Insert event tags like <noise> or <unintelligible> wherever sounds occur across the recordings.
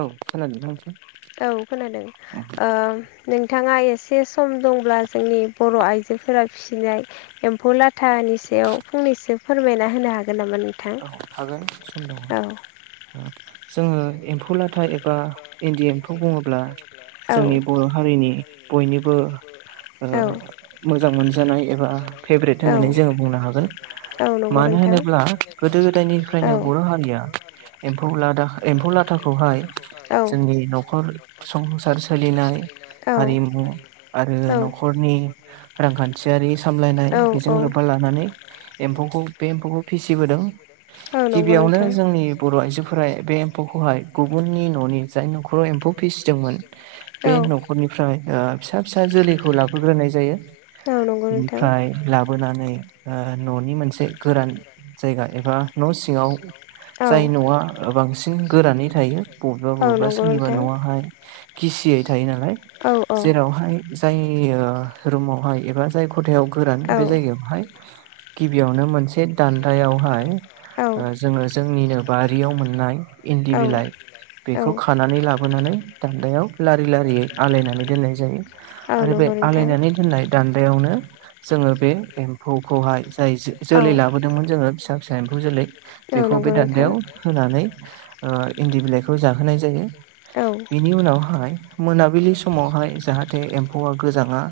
औ खोनादों ना नोंथां <unintelligible> औ खोनादों नोंथाङा एसे सम दंब्ला जोंनि बर' आइजोफोरा फिसिनाय एम्फौ लाथानि सायाव फंनैसो फोरमायना होनो हागोन नामा नोंथां औ हागोन सम दङ औ जोङो एम्फौ लाथा एबा इन्दि एम्फौ बुङोब्ला औ जोंनि बर' हारिनि बयनिबो मोजां मोनजानाय एबा फेभ्रेट होननानै आंनि जोङो बुंनो हागोन बुंनो हागोन गोदो मानो होनोब्ला गोदो गोदायनिफ्रायनो बर' हारिया एम्फौ लादा एम्फौ लाथाखौ <unintelligible> लाथाखौहाय जोंनि न'खर संसार सोलिनाय हारिमु आरो न'खरनि रांखान्थिआरि सामलायनाय बेजों लोब्बा लानानै एम्फौखौ बे एम्फौखौ फिसिबोदों औ नंगौ गिबिआवनो नोंथां। जोंनि बर' आइजोफोरा बे एम्फौखौहाय गुबुननि न'नि जाय न'खराव एम्फौ फिसिदोंमोन बे औ न'खरनिफ्राय ओ फिसा फिसा जोलैखौ लाबोग्रोनाय जायो औ नंगौ नोंथां बिनिफ्राय लाबोनानै ओ न'नि मोनसे गोरान जायगा एबा न' सिंआव औ। जाय न'आ ओ बांसिन गोरानै थायो बबेबा बबेबा सोरनिबा न'आहाय गिसियै थायो नालाय नालाय जेरावहाय जाय ओ रुमावहाय एबा जाय खथायाव गोरान बे जायगायावहाय गिबिआवनो मोनसे दान्दायावहाय ओ जोङो जोंनिनो बारिआव मोननाय इन्दि बिलाइ बेखौ बिलाइ खानानै लाबोनानै दान्दायाव लारि लारियै आलायनानै दोननाय जायो औ आरो बे नंगौ नोंथां। आलायनानै दोननाय दान्दायावनो जोङो बे एम्फौखौहाय जाय जोलै लाबोदोंमोन जोङो फिसा फिसा एम्फौ जोलै जोलै औ बेखौ बे नंगौ नोंथां दान्दायाव होनानै ओ इन्दि बिलाइखौ जाहोनाय जायो औ बिनि उनावहाय मोनाबिलि समावहाय जाहाथे एम्फौआ गोजांआ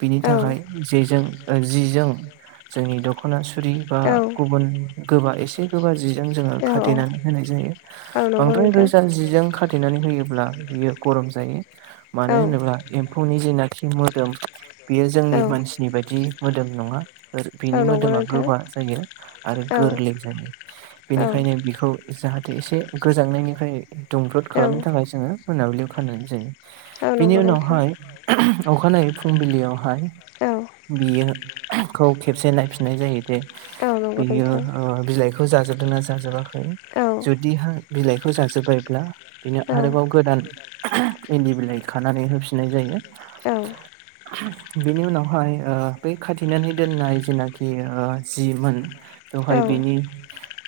बिनि औ थाखाय जेजों ओ जिजों जोंनि दखना सुरि बा जोंनि गुबुन गोबा एसे गोबा जिजों जोङो नै रोजा जिजों खाथेनानै होनाय जायो खाथेनानै होयोब्ला बियो बांद्राय रोजा जिजों गाथे खाथेनानै होयोब्ला बियो गरम जायो मानो होनोब्ला एम्फौनि जिनाखि जि मोदोम बेयो जोंनि मानसिनि बायदि मोदोम नङा ओ बिनि होनानै मोदोमा दोननाय गोबा जायो आरो गोरलै जायो बेनिखायनो बिखौ जाहाथे एसे गोजांनायनिफ्राय दुंब्रुद खालामनो थाखाय जोङो मोनाबिलिआव खानाय जायो औ बिनि नंगौ नोंथां। उनावहाय ओह अखानायै फुंबिलिआवहाय औ नंगौ बियो ओह खौ खेबसे नायफिननाय जायो दे बियो नोंथां। ओ बिलाइखौ जाजोबदों ना जाजोबाखै औ जुदि हा बिलाइखौ जाजोब्बायब्ला बिनो आरोबाव गोदान ओह इन्दि बिलाइ खानानै होफिननाय जायो औ ओह बेनि उनावहाय ओ बै खाथिनानै दोननाय जेनाखि जिमोन बेवहाय बिनि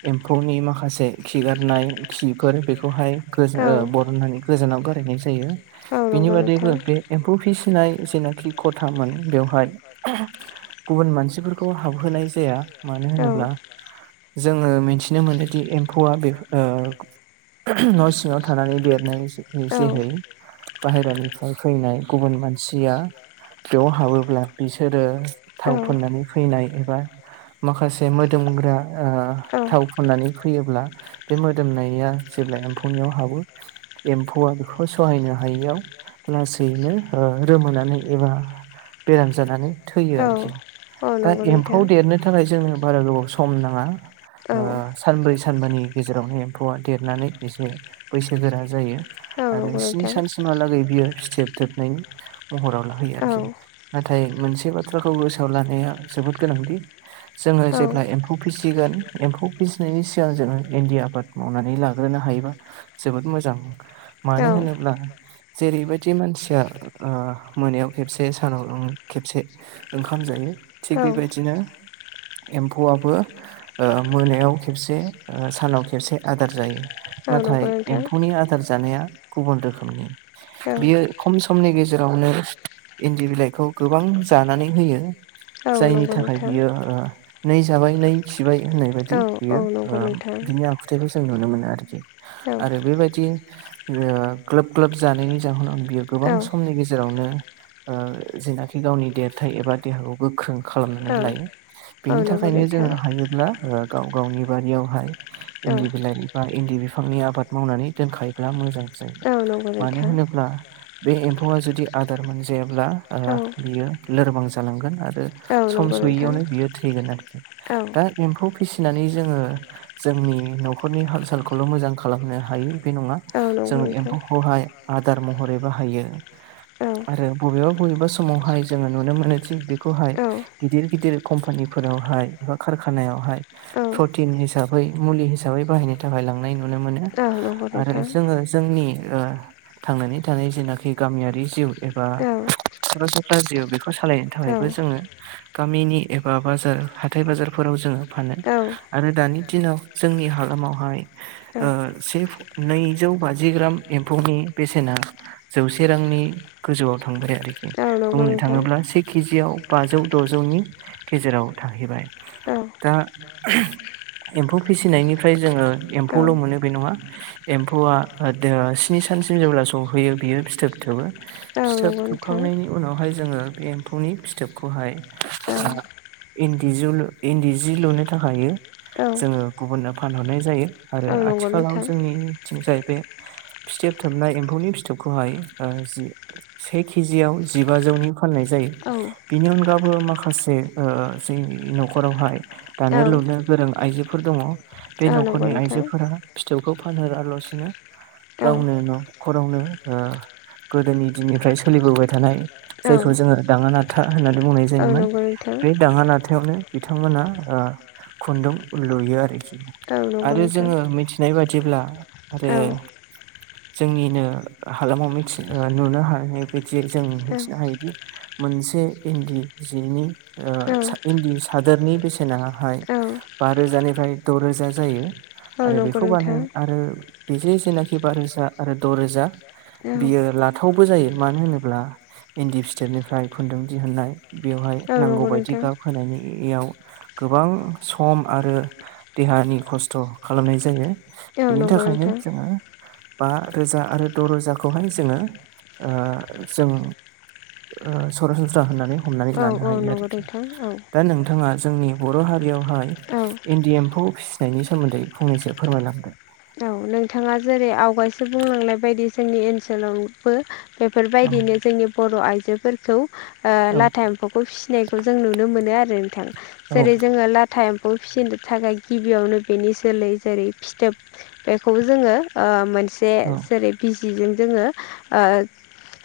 एम्फौनि माखासे खिगारनाय खिफोर बेखौहाय गो औ ओ बरननानै गोजानाव गारैनाय जायो बिनि गोजानाव दोननाय जायो। औ नंगौ बादैबो बे एम्फौ फिसिनाय जेनाखि ख'थामोन बेवहाय गुबुन मानसिफोरखौ हाबहोनाय जाया मानो औ होनोब्ला जोङो मिन्थिनो मोनोदि एम्फौआ बेफो ओ उम न' सिङाव थानानै देरनाय जेहै बाहेरानिफ्राय फैनाय गुबुन मानसिआ बेयाव हाबोब्ला बिसोरो थाव फुननानै फैनाय एबा हो माखासे मो दोमग्रा ओ औ थाव फोननानै फैयोब्ला बे मोदोमनाया जेब्ला एम्फौनिआव हाबो एम्फौआ बेखौ सहायनो हायैआव लासैनो ओ रोमोनानै एबा बेराम जानानै थैयो आरोखि औ दा नंगौ एम्फौ नोंथां देरनो थाखाय जों बारा गोबाव सम नाङा औ ओ साब्रै सा सानबानि गेजेरावनो एम्फौआ देरनानै एसे बैसो गोरा जायो औ आरो नंगौ स्नि सानसिमहालागै बियो फथोब थोबनायनि महराव लाहैयो औ आरोखि नाथाय मोनसे बाथ्राखौ गोसोआव लानाया जोबोद गोनांदि जोङो जेब्ला एम एम्फौ फिसिगोन एम्फौ फिसिनायनि सिगां जोङो इन्दि आबाद मावनानै लाग्रोनो हायोबा जोबोद मोजां औ मानो होनोब्ला जेरैबायदि मानसिया मोनायाव खेबसे सानाव खेबसे ओंखाम जायो थिग औ बेबायदिनो एम्फौआबो मोनायाव खेबसे सानाव खेबसे आदार जायो। औ नंगौ नाथाय नोंथां एम्फौनि आदार जानाया गुबुन रोखोमनि औ बियो खम समनि गेजेराव जेरावनो इन्दि बिलाइखौ गोबां जानानै होयो औ जायनि नंगौ थाखाय नोंथां बियो नै जाबाय नै खिबाय होननाय बायदि औ औ बियो नंगौ नोंथां बिनि आखुथायाइखौ जों नुनो मोनो आरोखि औ आरो बेबायदि ग्लोब ग्लोब जानायनि जाहोनाव बियो गोबां औ समनि गेजेरावनो जेनाखि गावनि देरथाय एबा देहाखौ गोख्रों खालामनानै लायो औ औ बेनि नंगौ थाखायनो नोंथां जोङो हायोब्ला गाव गावनि बारियावहाय औ इन्दि बिलाइ बा इन्दि बिफांनि आबाद मावनानै दोनखायोब्ला मोजां जायो औ नंगौ मानो नोंथां होनोब्ला बे एम्फौआ जुदि आदार मोनजायाब्ला औ बियो लोरबां जालांगोन आरो सम लोरबां जालांगोन सयैयावनो बियो थैगोन आरोखि आरो दा एम्फौ फिसिनानै जोङो जोंनि न'खरनि हाल सालखौल' मोजां खालामनो हायो बे नङा औ जों नंगौ नोंथां औ जोंनि न'खरनि थासारिखौल' एम्फौखौहाय आदार महरै बाहायो। आरो बबेबा बबेबा मोजां समावहाय जोङो नुनो मोनो खि बेखौहाय गिदिर गिदिर कम्पानिफोरावहाय खारखानायावहाय प्रटिन हिसाबै मुलि हिसाबै बाहायनो थाखाय लांनाय नु नो मोनो खालामनो हायो औ नंगौ नोंथां औ बबेबा समावहाय जोङो नुनो मोनो जि बेखौ प्रटिन हिसाबै मुलि हिसाबै बाहायनो थाखाय लांनाय नुनो मोनो आरो थांनानै थानाय जोङो जोंनि थांनानै थानाय जेनाखि गामियारि जिउ एबा जिउ सालायनो जि बेखौ थाखायबो सालायनो थाखायबो जोङो गामिनि एबा बाजार हाथाइ बाजार फोराव जोङो फानो जोङो आरो दानि दिनाव जोंनि हालामावहाय से नैजौ बाजि ग्राम एम्फौनि बेसेना जौसे रांनि गोजौआव थांबाय आरोखि। नांगौ बुंनो से केजियाव बाजौ द'जौनि थाङोब्ला से केजियाव बाजौ द'जौनि गेजेराव थांहैबाय औ दा एम्फौ फिसिनायनिफ्राय जोङो एम्फौल' मोनो बे नङा एम्फौआ स्नि सानसिम जेब्ला सौहैयो बियो फिथोब फिथोबबो औ नंगौ नोंथां। बेनिफ्राय फिथोब जोङो एम्फौनि थोबखांनायनि उनावहाय जोङो बे एम्फौनि फिथोबखौहाय फिथोबखौहाय इन्दिजुल इन्दि जि लुनो थाखाय औ जोङो गुबुननो फानहरनाय जायो आरो औ नंगौ आथिखालाव नोंथां जोंनिथिं जाहैबाय फिथेबथोबनाय एम्फौनि फिथोबखौहाय जि से केजियाव जिबाजौनि फाननाय जायो औ बिनि अनगाबो माखासे जों न'खरावहाय दानो औ लुनो गोरों आइजोफोर दङ बे औ नंगौ न'खरनि नोंथां आइजोफोरा फिथोबखौ फानहरालासिनो औ गावनो न' नखरावनो गोदोनि दिननिफ्राय सोलिबोबाय थानाय जायखौ जोङो दाङाना नाथा होननानै बुंनाय जोङो बानाना औ जायोमोन नंगौ नोंथां बे दाङा नाथायावनो बिथांमोना खुन्दुं लुयो आरोखि औ नंगौ आरो नोंथां जोङो मिथि नाय बादिब्ला आरो <unintelligible> जोंनिनो हालामाव मिथि नुनो हानाय बायदियै जों औ मिथिनो हायोदि मोनसे इन्दि जिनि इन्दि सादोरनि बेसेनाहाय औ बा रोजानिफ्राय द'रोजा जायो औ आरो नंगौ बेखौ बानाय नोंथां आरो बेजों जेनाखि बा रोजा आरो द' रोजा औ नंगौ नोंथां। होनायनि बियो ला थावबो जायो मानो होनोब्ला इन्दि फिथोबनिफ्राय खुन्दुं दिहुुननाय बेवहाय बेयाव औ नांगौ नंगौ बायदि नोंथां गाब होनायनि याव गोबां सम आरो देहानि खस्थ' खालामनाय जायो। बिनि थाखायनो जोङो बा रोजा आरो द' रोजाखौहाय जोङो जों ओ सरासनस्रा होननानै हमनानै औ औ लानो हायो नंगौ नोंथां आरोखि। दा नोंथाङा जोंनि बर' औ दा नोंथाङा जोंनि बर' हारियावहाय हारियावहाय औ इन्दि एम्फौ फि सिनायनि सोमोन्दै फंनैसो फोरमायलांदो। औ नोंथाङा जेरै आवगायसो बुंलांनाय बायदि जोंनि ओनसोलाव बो औ बेफोरबायदिनो जोंनि बर' आइजोफोरखौ ओ औ लाथा ए म्फौखौ फिसिनायखौ जों नुनो मोनो आरो नोंथां औ जेरै जोङो ला था‌ एम्फौ फिसिनो थाखाय गिबियावनो बेनि जोलै जेरै फिथोब बेखौबो जोङो ओ मोनसे औ जेरै बिजिजों जोङो ओ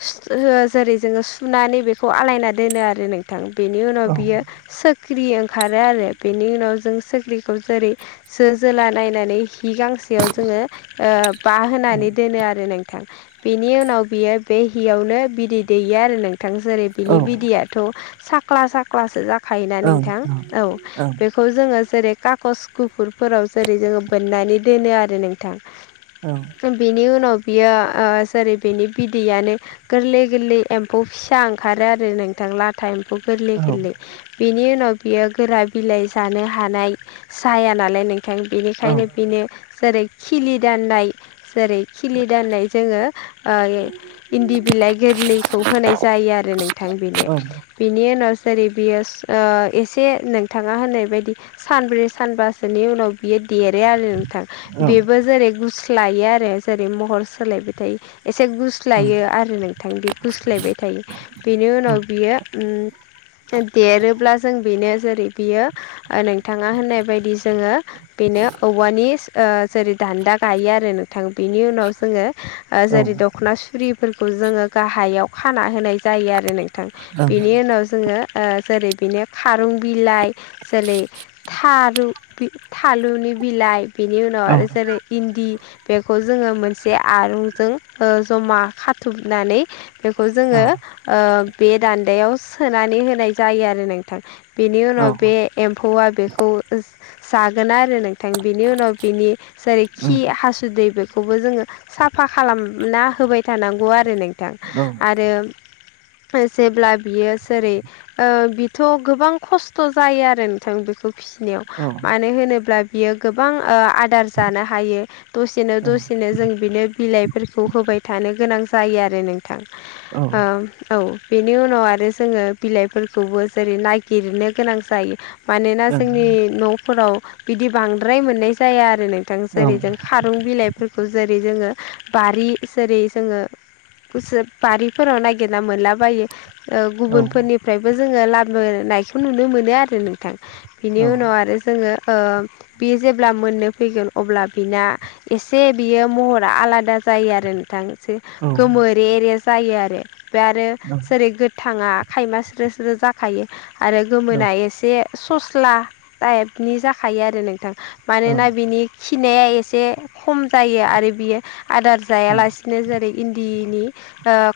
<unintelligible> जेरै जोङो सुनानै बे खौ आलायना दोनो आरो नोंथां बेनि औ उनाव बियो सो ख्रि ओंखारो आरो बेनि उनाव जों सोख्रिखौ जेरै जो जोला नायनानै हि गांसेयाव जोङो ओ बा होनानै दोनो आरो नों थां बेनि उनाव बियो बे हिआवनो बिदै दैयो आरो नोंथां जेरै बिनि ओं बिदैयाथ' साक्ला साक्लासो जाखायोना ओं ओं नोंथां ओं औ बे खौ जोङो जेरै कागस गुफुरफोराव जेरै जोङो बोननानै दोनो आरो नोंथां। औ बिनि उनाव बियो ओ जेरै बिनि बिदैयानो गोरलै गोरलै एम्फौ फिसा ओंखारो आरो नोंथां लाथा एम्फौ गोरलै औ ओं गोरलै बिनि उनाव बियो गोरा बिलाइ जानो हानाय जाया नालाय नों थां‌ ओं औ बेनिखायनो बिनो जेरै खिलि दाननाय जेरै खिलि दाननाय जोङो ओ इन्दि बिलाइ गोरलैखौ होनाय जायो आरो नोंथां बेनो बिनि उनाव जेरै बियो ओ एसे नोंथाङा होननाय बायदि सानब्रै सानबा सोनि उनाव बियो देरो आरो नोंथां ओं बेबो जेरै गुस स्लायो आरो जेरै महर सोलायबायथायो एसे गुस्लायो आरो नों थां बे गुस्लायबाय थायो बेनि उनाव बियो उम देरोब्ला जों बेनो जेरै बियो ओ नोंथाङा होननाय बायदि जोङो बेनो औवानि ओ जेरै दान्दा गायो आरो नोंथां बिनि उनाव जोङो ओ जेरै द खना सुरिफोरखौ जोङो गाहायाव खाना होनाय जायो आरो नोंथां बेनि उनाव जोङो ओ जेरै बिनो खारं बिलाइ जेरै थारु थालुनि बिलाइ बिनि उनाव औ आरो जेरै इन्दि बेखौ जोङो मोनसे आरंजों ओ जमा खा थुबनानै बेखौ जोङो ओ बे दान्दायाव सोनानै होनाय जायो आरो नोंथां बेनि औ ओं औ उनाव बे एम्फौआ बेखौ जागोन आरो नोंथां बिनि उनाव बिनि जेरै खि ओं हासुदै बेखौबो जोङो साफा खालामना होबाय थानांगौ आरो नोंथां औ ओं आरो जेब्ला बियो जेरै ओ बेथ' गोबां खस्थ' जायो आरो नोंथां बेखौ फिसिनायाव औ मानो होनोब्ला बियो गोबां आदार जानो हायो। दसेनो औ दसेनो जों बिनो बिलाइफोरखौ होबाय थानो गोनां जायो आरो नों थां औ ओ औ बेनि उनाव आरो जोङो बिलाइफोरखौबो जेरै नागिरनो गोनां जायो। मानोना जोंनि न'फोराव बिदि बांद्राय मोननाय जाया आरो नों जेरै जों औ खारुं बिलाइफोरखौ जेरै जोङो बारि जेरै जोङो बारिफोराव नागिरना मोनलाबायो गुबुनफोरनिफ्रायबो जोङो लाबोनायखौ नुनो मोनो आरो नोंथां बिनि उनाव आरो जोङो बे जेब्ला मोननो फैगोन अब्ला बिना एसे बियो महरा आलादा जायो आरो नोंथां गोमोरे रे जायो आरो बे आरो जेरै गोथाङा खायमा स्रो स्रो जा खायो आरो ओं गोमोना एसे सस्ला टाइपनि जाखायो आरो नोंथां मानोना बिनि खिनाया एसे खम जायो आरो बियो आदार ओं जायालासे नो जेरै इन्दिनि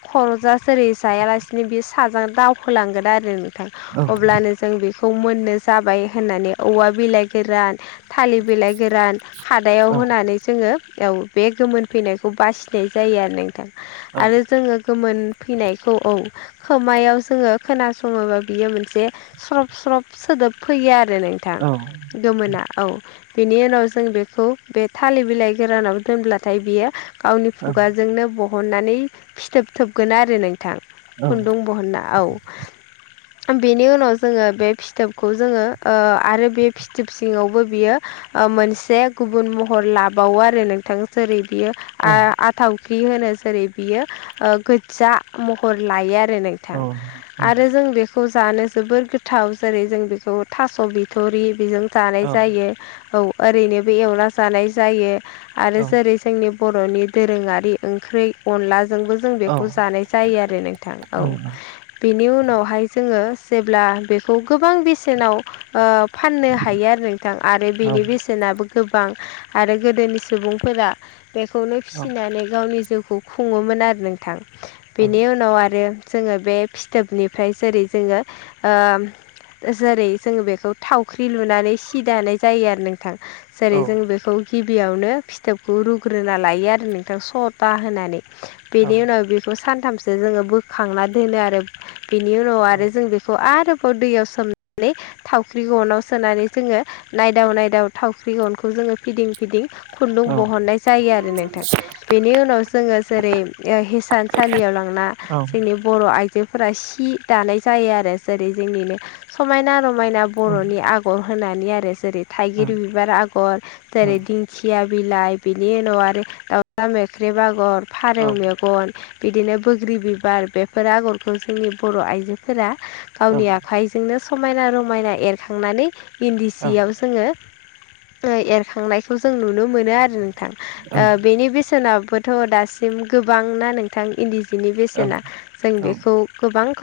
खर'साआ जेरै जायालासिनो बे साजों दावखोलांगोन आरो नोंथां औ अब्लानो जों बेखौ मोननो जाबाय होननानै औवा बिलाइ गोरान थालिर बिलाइ गोरान खादायाव औ होनानै जोङो औ बे गोमोन फैनायखौ बासिनाय जायो आरो नोंथां आरो जोङो गोमोन फैनायखौ औ खोमायाव जोङो खोनासङोबा बियो मोनसे स्रब स्रब सोदोब फैयो आरो नोंथां औ गोमोना औ बेनि उनाव जों बेखौ बे थालिर बिलाइ गोरानाव दोनब्लाथाय बेयो गावनि खुगाजोंनो बहननानै फिथोब थोबगोन आरो नोंथां औ खुन्दुं बहनना औ बेनि उनाव जोङो बे फिथोबखौ जोङो आरो बे फिथोब सिङावबो बियो मोनसे गुबुन महर लाबावो आरो नोंथां जेरै बियो औ आ थावख्रि होनो जेरै बियो गोज्जा महर लायो आरो नों उम आरो जों बे खौ जानो जोबोर गोथाव जेरै जों बेखौ थासबिथरि बेजों जा औ ओरैनो बे एवना जानाय जायो आरो औ जेरै जोंनि बर'नि दोरोङारि ओंख्रि अनलाजोंबो जों औ बेखौ जानाय जायो आरो नोंथां औ बेनि उनावहाय जोङो जेब्ला बेखौ गोबां बेसेनाव ओ फाननो हायो आरो नोंथां आरो औ बेनि बेसेनाबो गोबां आरो गोदोनि सुबुंफोरा बेखौनो औ फिसिनानै गावनि जिउखौ खुङोमोन आरो नोंथां बेनि उनाव आरो जोङो बे फिथोबनिफ्राय जेरै जोङो जेरै जोङो बेखौ थावख्रि लुनानै सि दानाय जायो आरो नोंथां जेरै जों बेखौ गिबियावनो फिथोबखौ रुग्रोना लायो आरो नोंथां सथा होनानै बेनि उनाव बे खौ सानथामसो जोङो बोखांना दोनो आरो बिनि उनाव आरो जों बेखौ बेखौ आरोबाव दैयाव सोमनानै थावख्रि गनाव सोनानै जोङो नायदाव नायदाव थावख्रि गनखौ जोङो फिदिं फिदिं खुन्दुं बहननाय जायो आरो नोंथां बेनि उनाव जोङो जेरै हिसानसालियाव लांना जोंनि बर' आइ आइजोफोरा सि दानाय जायो आरो जेरै जोंनिनो समायना रमायना बर'नि आग आगर होनानै आरो जेरै थाइगिर बिबार आगर जेरै दिंखिया बिलाइ बिनि उनाव आरो दाउजला मोख्रेब आगर फारौ मेगन बिदिनो बैग्रि बिबार बेफोर आगरखौ जोंनि बर' आइजोफोरा गावनि आखाइ जोंनो समायना रमायना एरखांनानै इन्दि जियाव जोङो एरखांनायखौ जों नुनो मोनो आरो नोंथां बेनि बेसेनाबोथ' दासिम गोबांना नोंथां इन्दि बिनि बेसेना औ जों औ औ बेखौ गोबां